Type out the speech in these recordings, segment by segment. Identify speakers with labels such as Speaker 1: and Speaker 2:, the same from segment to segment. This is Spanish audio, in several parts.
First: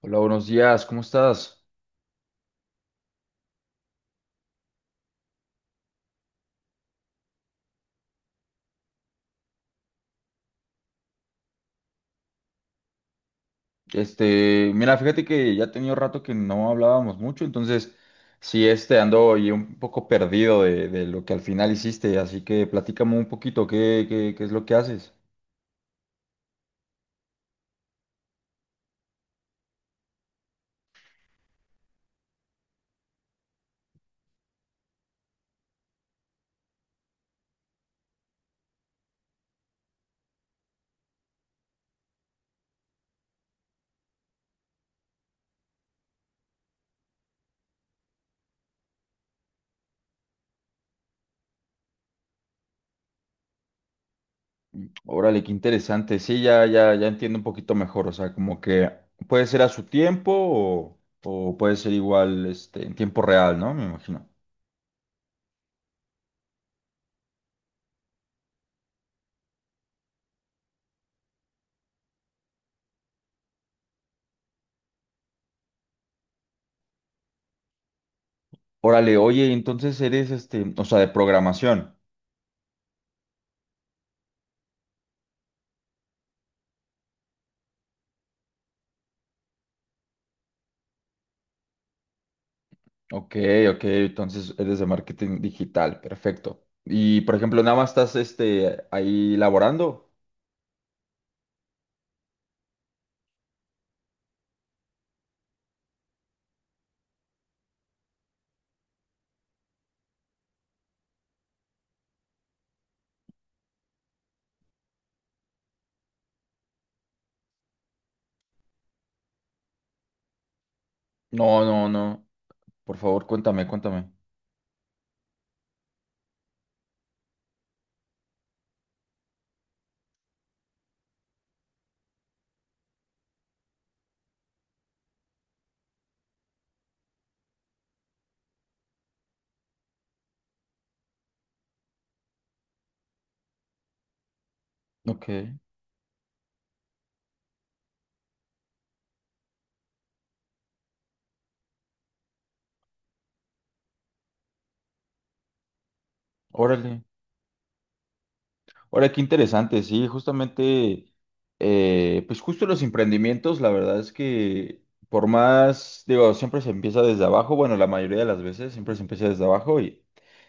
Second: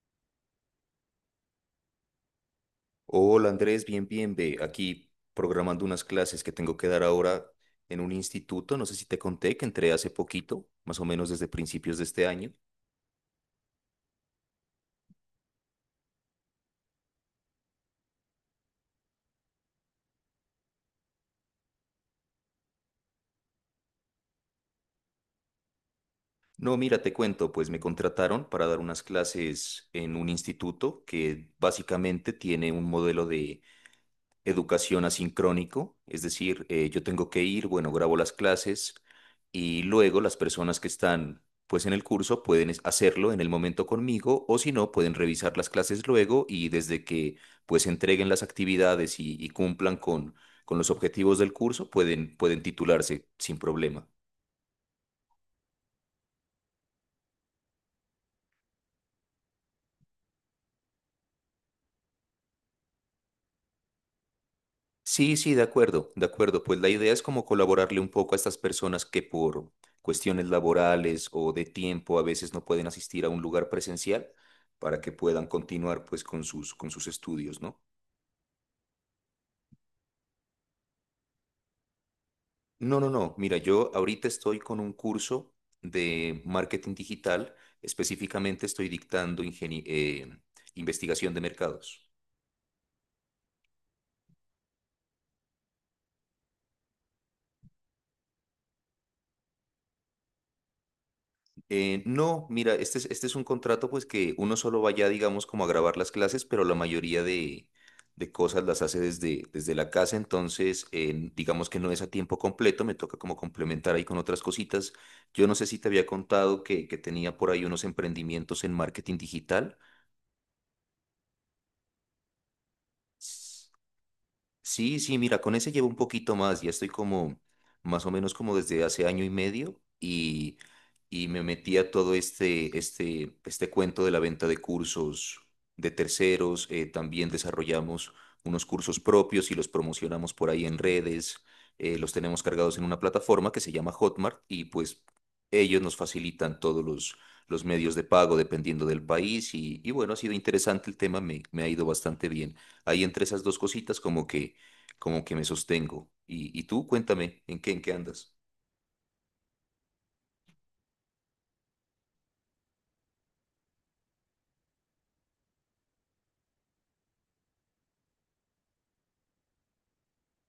Speaker 1: Hola, buenos días, ¿cómo estás?
Speaker 2: Hola Andrés, bien, bien, ve. Aquí programando unas clases que tengo que dar ahora en un instituto. No sé si te conté que entré hace poquito, más o menos desde principios de este año.
Speaker 1: Mira, fíjate que ya tenía rato que no hablábamos mucho, entonces sí, ando y un poco perdido de lo que al final hiciste, así que platícame un poquito qué es lo que haces.
Speaker 2: No, mira, te cuento, pues me contrataron para dar unas clases en un instituto que básicamente tiene un modelo de educación asincrónico, es decir, yo tengo que ir, bueno, grabo las clases y luego las personas que están pues en el curso pueden hacerlo en el momento conmigo o si no, pueden revisar las clases luego y desde que pues entreguen las actividades y cumplan con los objetivos del curso, pueden, pueden titularse sin problema.
Speaker 1: Órale, qué interesante, sí, ya, ya, ya entiendo un poquito mejor, o sea, como que puede ser a su tiempo o, puede ser igual, en tiempo real, ¿no? Me imagino.
Speaker 2: Sí, sí, de acuerdo, de acuerdo. Pues la idea es como colaborarle un poco a estas personas que por cuestiones laborales o de tiempo a veces no pueden asistir a un lugar presencial para que puedan continuar pues con sus estudios, ¿no?
Speaker 1: Órale, oye, entonces eres, o sea, de programación.
Speaker 2: No, no, no. Mira, yo ahorita estoy con un curso de marketing digital. Específicamente estoy dictando investigación de mercados.
Speaker 1: Ok, ok, entonces eres de marketing digital, perfecto. Y por ejemplo, nada más estás ahí laborando.
Speaker 2: No, mira, este es un contrato pues que uno solo vaya, digamos, como a grabar las clases, pero la mayoría de cosas las hace desde, desde la casa, entonces digamos que no es a tiempo completo, me toca como complementar ahí con otras cositas. Yo no sé si te había contado que tenía por ahí unos emprendimientos en marketing digital.
Speaker 1: No, no, no. Por favor, cuéntame, cuéntame.
Speaker 2: Sí, sí, mira, con ese llevo un poquito más, ya estoy como más o menos como desde hace año y medio y me metí a todo este cuento de la venta de cursos de terceros, también desarrollamos unos cursos propios y los promocionamos por ahí en redes, los tenemos cargados en una plataforma que se llama Hotmart y pues
Speaker 1: Ok,
Speaker 2: ellos nos facilitan todos los medios de pago dependiendo del país y bueno, ha sido interesante el tema, me ha ido bastante bien. Ahí entre esas dos cositas como que me sostengo. Y tú,
Speaker 1: órale.
Speaker 2: cuéntame, en qué andas?
Speaker 1: Ahora, qué interesante, sí, justamente, pues justo los emprendimientos, la verdad es que por más, digo, siempre se empieza desde abajo, bueno, la mayoría de las veces siempre se empieza desde abajo y,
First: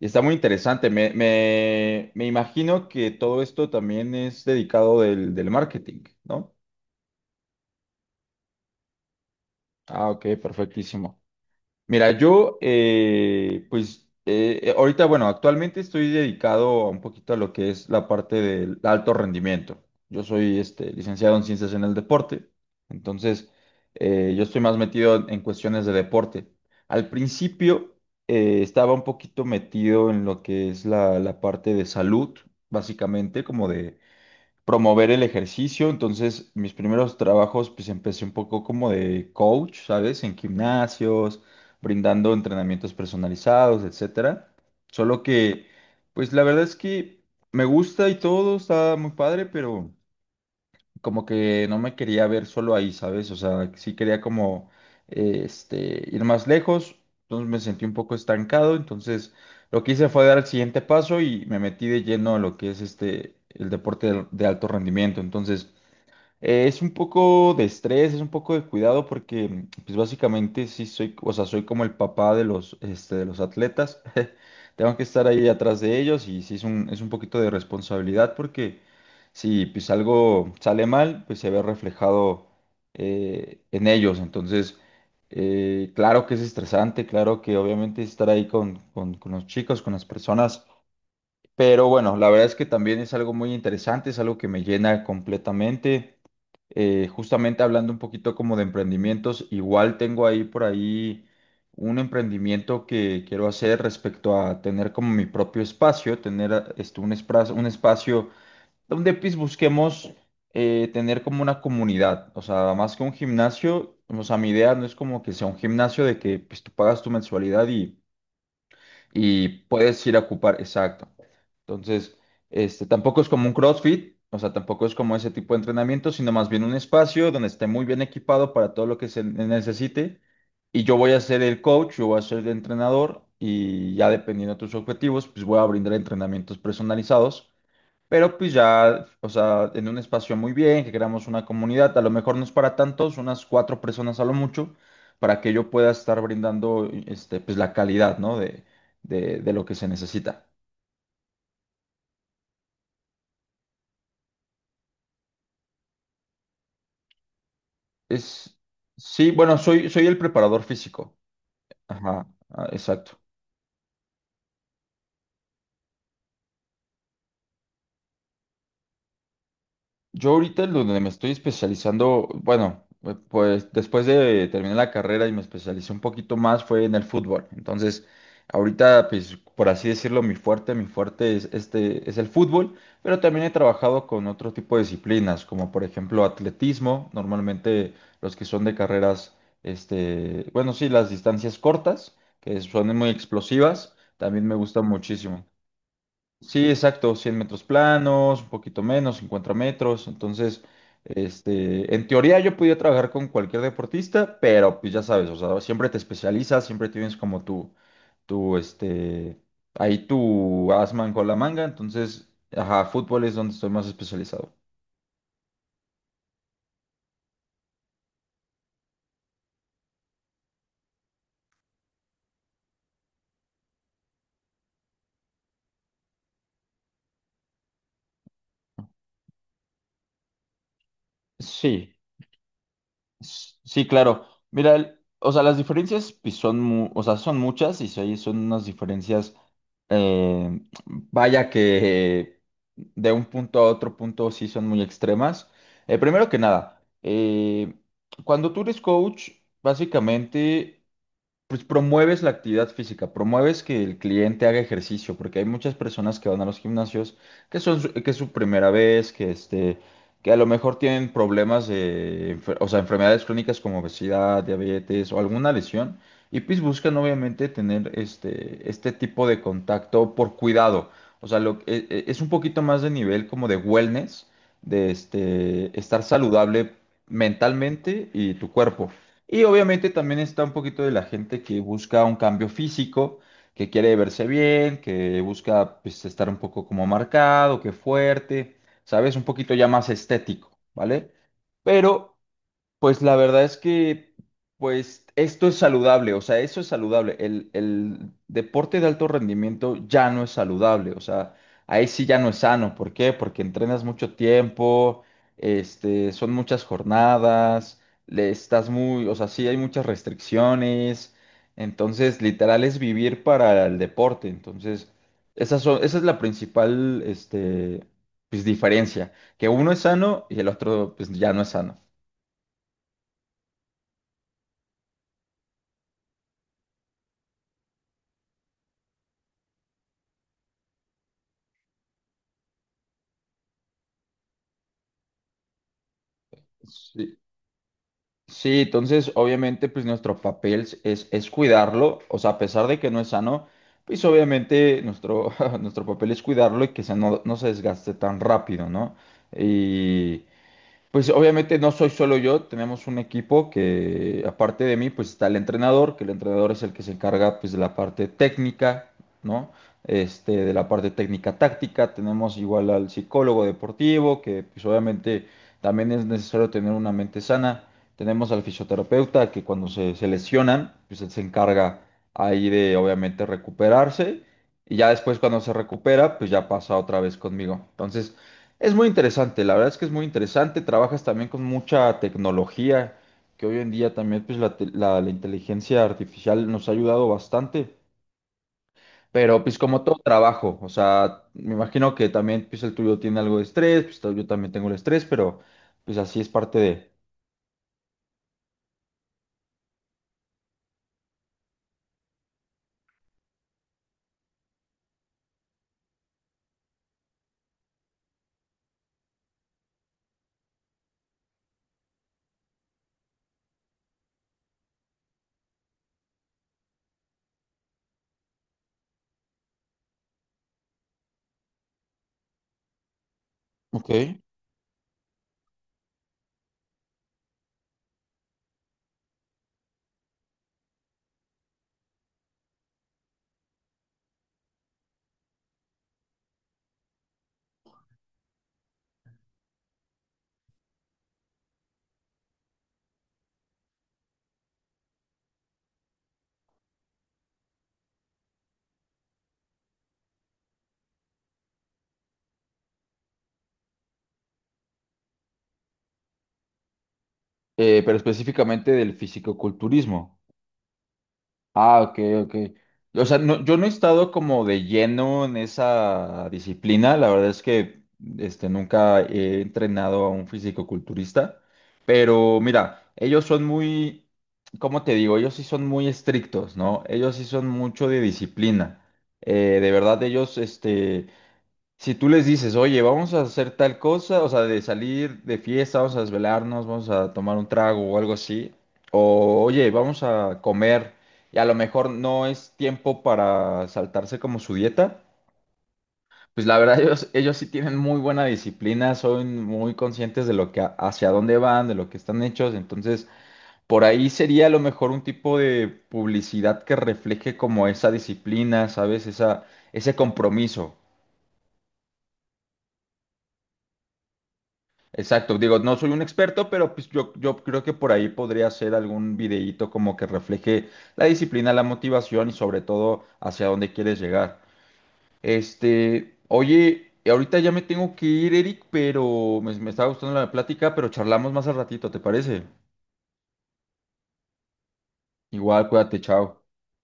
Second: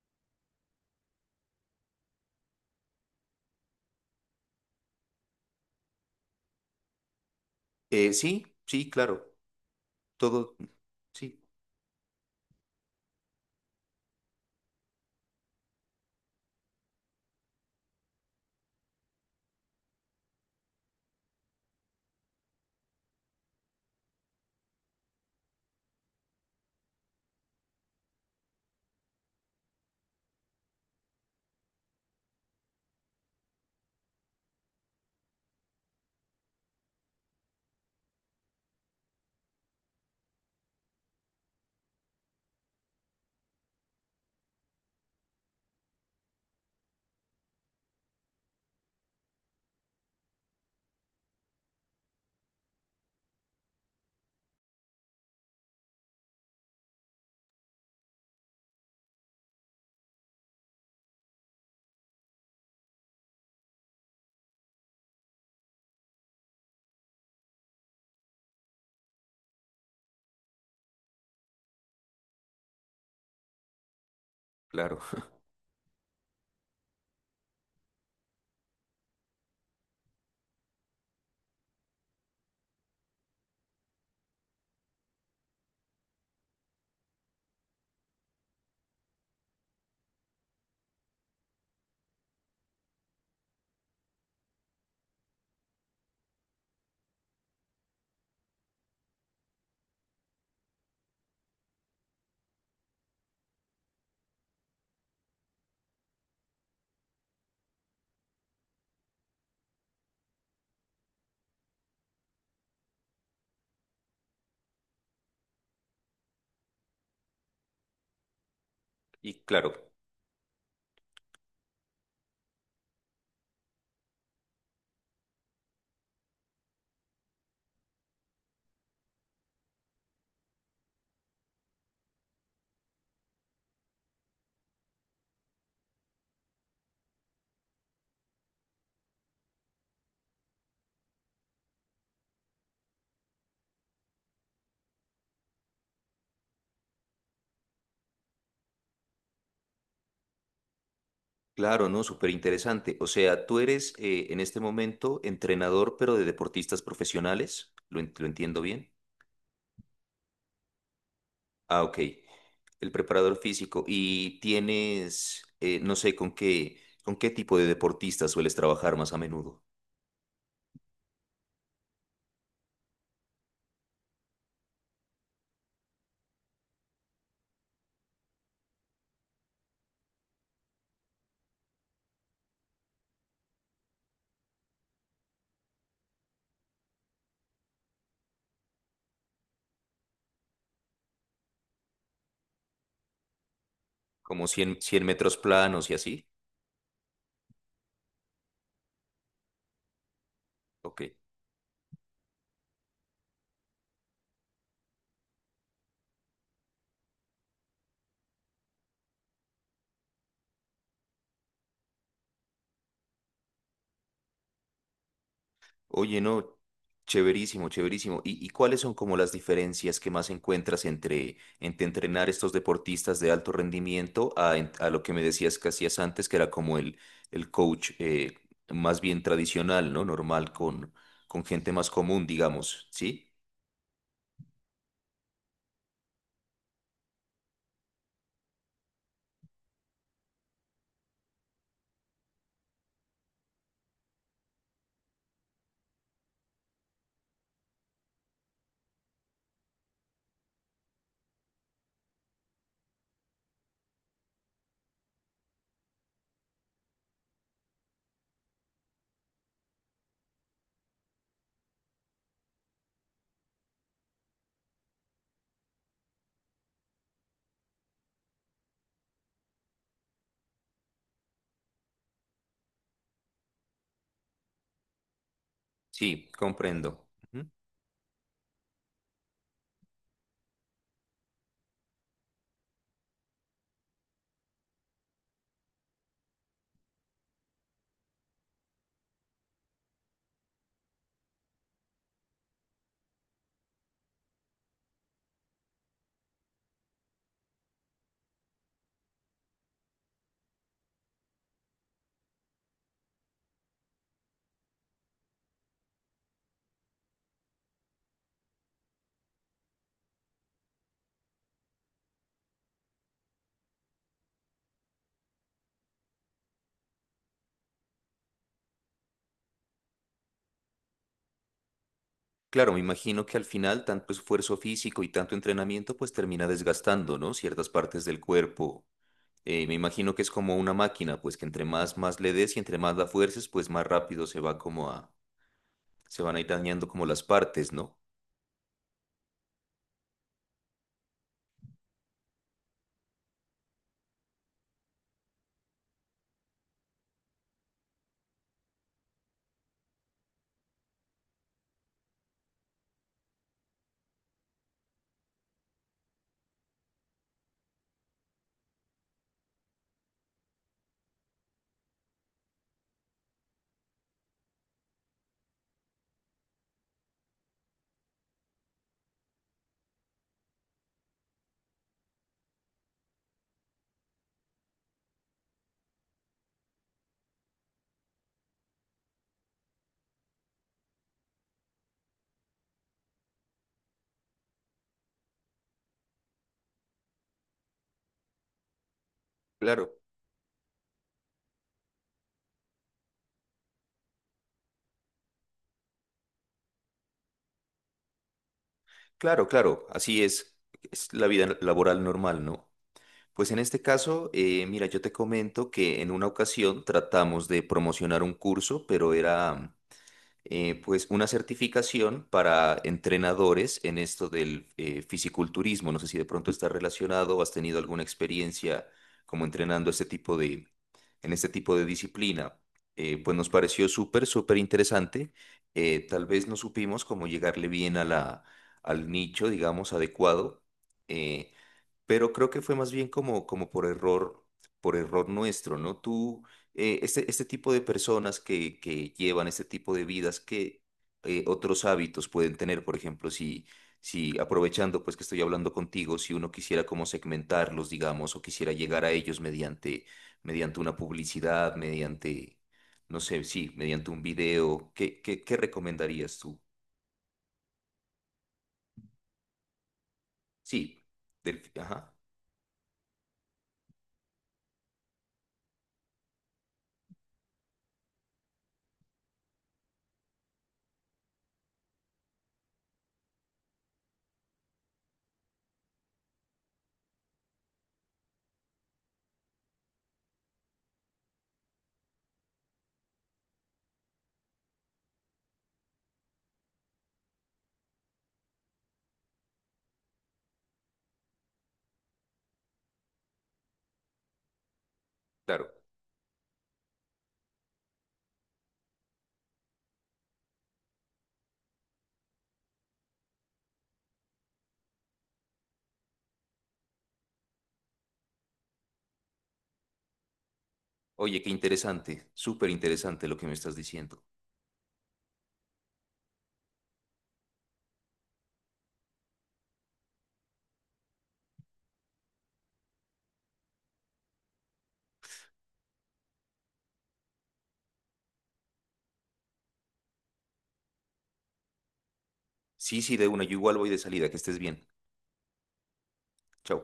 Speaker 1: está muy interesante. Me imagino que todo esto también es dedicado del marketing, ¿no?
Speaker 2: Sí, sí, claro,
Speaker 1: Ah, ok,
Speaker 2: todo,
Speaker 1: perfectísimo.
Speaker 2: sí,
Speaker 1: Mira, yo, pues, ahorita, bueno, actualmente estoy dedicado a un poquito a lo que es la parte del alto rendimiento. Yo soy, licenciado en ciencias en el deporte, entonces, yo estoy más metido en cuestiones de deporte. Al principio, estaba un poquito metido en lo que es la parte de salud, básicamente, como de promover el ejercicio. Entonces, mis primeros trabajos, pues empecé un poco como de coach, ¿sabes? En gimnasios, brindando entrenamientos personalizados, etcétera. Solo que, pues la verdad es que me gusta y todo, está muy padre, pero como que no me quería ver solo ahí, ¿sabes? O sea, sí quería como ir más lejos, entonces me sentí un poco estancado, entonces lo que hice fue dar el siguiente paso y me metí de lleno a lo que es el deporte de alto rendimiento. Entonces, es un poco de estrés, es un poco de cuidado porque, pues básicamente sí soy, o sea, soy como el papá de los, de los atletas. Tengo
Speaker 2: claro,
Speaker 1: que estar ahí atrás de ellos y sí es un, poquito de responsabilidad porque si pues algo sale mal, pues se ve reflejado en ellos. Entonces, claro que es estresante, claro que obviamente estar ahí con, con los chicos, con las personas, pero bueno, la verdad es que también es algo muy interesante, es algo que me llena completamente. Justamente hablando un poquito como de emprendimientos, igual tengo ahí por ahí un emprendimiento que quiero hacer respecto a tener como mi propio espacio, tener un espacio donde pues busquemos tener como una comunidad, o sea, más que un gimnasio, o sea, mi idea no es como que sea un gimnasio de que pues tú pagas tu mensualidad y,
Speaker 2: y claro,
Speaker 1: puedes ir a ocupar, exacto. Entonces, tampoco es como un CrossFit, o sea, tampoco es como ese tipo de entrenamiento, sino más bien un espacio donde esté muy bien equipado para todo lo que se necesite. Y yo voy a ser el coach, yo voy a ser el entrenador y ya dependiendo de tus objetivos, pues voy a brindar entrenamientos personalizados, pero pues ya, o sea, en un espacio muy bien, que creamos una comunidad, a lo mejor no es para tantos, unas cuatro personas a lo mucho, para que yo pueda estar brindando, pues la calidad, ¿no? De lo que se necesita.
Speaker 2: claro, ¿no? Súper interesante. O sea, tú eres en este momento entrenador, pero de deportistas profesionales, ¿lo
Speaker 1: Es,
Speaker 2: entiendo bien?
Speaker 1: sí, bueno, soy el preparador físico.
Speaker 2: Ah, ok,
Speaker 1: Ajá, ah,
Speaker 2: el
Speaker 1: exacto.
Speaker 2: preparador físico. ¿Y tienes, no sé, con qué tipo de deportistas sueles trabajar más a menudo?
Speaker 1: Yo ahorita en donde me estoy especializando, bueno, pues después de terminar la carrera y me especialicé un poquito más fue en el fútbol. Entonces, ahorita, pues, por así decirlo, mi fuerte es el fútbol, pero también he trabajado con otro tipo de disciplinas, como por ejemplo atletismo, normalmente los que son de carreras, bueno, sí, las distancias cortas, que son muy explosivas, también
Speaker 2: ¿Como
Speaker 1: me gustan
Speaker 2: 100 metros
Speaker 1: muchísimo.
Speaker 2: planos y así?
Speaker 1: Sí, exacto, 100 metros planos, un poquito menos, 50 metros. Entonces,
Speaker 2: Ok.
Speaker 1: en teoría yo podía trabajar con cualquier deportista, pero pues ya sabes, o sea, siempre te especializas, siempre tienes como tu ahí tu asman con la manga. Entonces, ajá, fútbol es donde estoy más especializado.
Speaker 2: Oye, no, chéverísimo, chéverísimo. Y cuáles son como las diferencias que más encuentras entre, entre entrenar estos deportistas de alto rendimiento a lo que me decías que hacías antes, que era como el coach más bien tradicional, ¿no? Normal, con gente más
Speaker 1: Sí.
Speaker 2: común, digamos, ¿sí?
Speaker 1: Sí, claro. Mira, o sea, las diferencias pues, o sea, son muchas y sí, son unas diferencias, eh, vaya que de un punto a otro punto sí son muy extremas. Primero que nada, cuando tú eres coach, básicamente pues promueves la actividad física, promueves que el cliente haga ejercicio, porque hay muchas personas que van a los gimnasios que es su primera vez, que que a lo mejor tienen problemas de, o sea, enfermedades crónicas como obesidad, diabetes o alguna lesión, y pues buscan obviamente tener este tipo de contacto por cuidado. O sea, es un poquito más de nivel como de wellness, de estar
Speaker 2: Sí,
Speaker 1: saludable
Speaker 2: comprendo. Ujú.
Speaker 1: mentalmente y tu cuerpo. Y obviamente también está un poquito de la gente que busca un cambio físico, que quiere verse bien, que busca pues, estar un poco como marcado, que fuerte, ¿sabes? Un poquito ya más estético, ¿vale? Pero pues la verdad es que, pues esto es saludable, o sea, eso es saludable. El deporte de alto rendimiento ya no es saludable, o sea, ahí sí ya no es sano. ¿Por qué? Porque entrenas mucho tiempo, son muchas jornadas, le estás muy, o sea, sí hay muchas restricciones. Entonces, literal es vivir para el deporte. Entonces, esa es la principal, pues diferencia, que uno es sano y el otro, pues ya no es sano.
Speaker 2: Claro, me imagino que al final tanto esfuerzo físico y tanto entrenamiento pues termina desgastando, ¿no? Ciertas partes del cuerpo. Me imagino que es como una máquina, pues que entre más, más le des y entre más la fuerces, pues más rápido se van a ir dañando como
Speaker 1: Sí.
Speaker 2: las partes, ¿no?
Speaker 1: Sí, entonces obviamente pues nuestro papel es cuidarlo, o sea, a pesar de que no es sano, pues obviamente nuestro, nuestro papel es cuidarlo y que se no, no se desgaste tan rápido, ¿no? Y, pues obviamente no soy solo yo, tenemos un equipo que aparte de mí pues está el entrenador, que el entrenador es el que se encarga pues de la parte técnica, ¿no? De la parte técnica táctica, tenemos igual al psicólogo deportivo, que pues obviamente también es necesario tener una mente sana, tenemos al fisioterapeuta que cuando se lesionan pues él se encarga ahí de obviamente recuperarse y ya después cuando se recupera pues ya pasa otra vez conmigo. Entonces... Es muy interesante, la verdad es que es muy interesante. Trabajas también con mucha tecnología, que hoy en día también pues, la inteligencia artificial nos ha ayudado bastante. Pero pues como todo
Speaker 2: Claro,
Speaker 1: trabajo, o sea, me imagino que también pues el tuyo tiene algo de estrés, pues yo también tengo el estrés, pero pues así es parte de...
Speaker 2: claro, claro, así es la vida laboral normal, ¿no? Pues en este caso, mira, yo te comento que en una ocasión tratamos de promocionar un curso, pero era pues una certificación para entrenadores en esto del fisiculturismo. No sé si de pronto está relacionado o has tenido alguna experiencia como entrenando en este tipo de disciplina. Pues nos pareció
Speaker 1: Ok.
Speaker 2: súper, súper interesante. Tal vez no supimos cómo llegarle bien a la, al nicho, digamos, adecuado. Eh, pero creo que fue más bien como, como por error nuestro, ¿no? Tú, este tipo de personas que llevan este tipo de vidas, ¿qué otros hábitos pueden tener? Por ejemplo, si, si aprovechando pues que estoy hablando contigo, si uno quisiera como segmentarlos, digamos, o quisiera llegar a ellos mediante, mediante una publicidad, mediante, no sé, sí, mediante un video, ¿qué, qué, qué recomendarías tú?
Speaker 1: Pero específicamente del fisicoculturismo.
Speaker 2: Sí, del-
Speaker 1: Ah, ok,
Speaker 2: ajá,
Speaker 1: ok. O sea, no, yo no he estado como de lleno en esa disciplina. La verdad es que nunca he entrenado a un fisicoculturista. Pero mira, ellos son muy, ¿cómo te digo? Ellos sí son muy estrictos, ¿no? Ellos sí son mucho de disciplina. De verdad, ellos, si tú les dices, oye, vamos a hacer tal cosa, o sea, de salir de fiesta, vamos a desvelarnos, vamos a tomar un trago o algo así, o oye, vamos a comer, y a lo mejor no es tiempo para saltarse como su dieta,
Speaker 2: claro.
Speaker 1: pues la verdad ellos sí tienen muy buena disciplina, son muy conscientes de lo que, hacia dónde van, de lo que están hechos, entonces por ahí sería a lo mejor un tipo de publicidad que refleje como esa disciplina, ¿sabes? Esa, ese compromiso.
Speaker 2: Oye, qué interesante, súper interesante lo que me estás diciendo.
Speaker 1: Exacto, digo, no soy un experto, pero pues yo creo que por ahí podría hacer algún videíto como que refleje la disciplina, la motivación y sobre todo hacia dónde quieres llegar. Oye, ahorita ya me tengo que ir, Eric, pero me estaba gustando la plática, pero charlamos más al ratito, ¿te parece?
Speaker 2: Sí, sí, de una, yo igual voy de salida, que estés bien.
Speaker 1: Igual, cuídate, chao.
Speaker 2: Chao.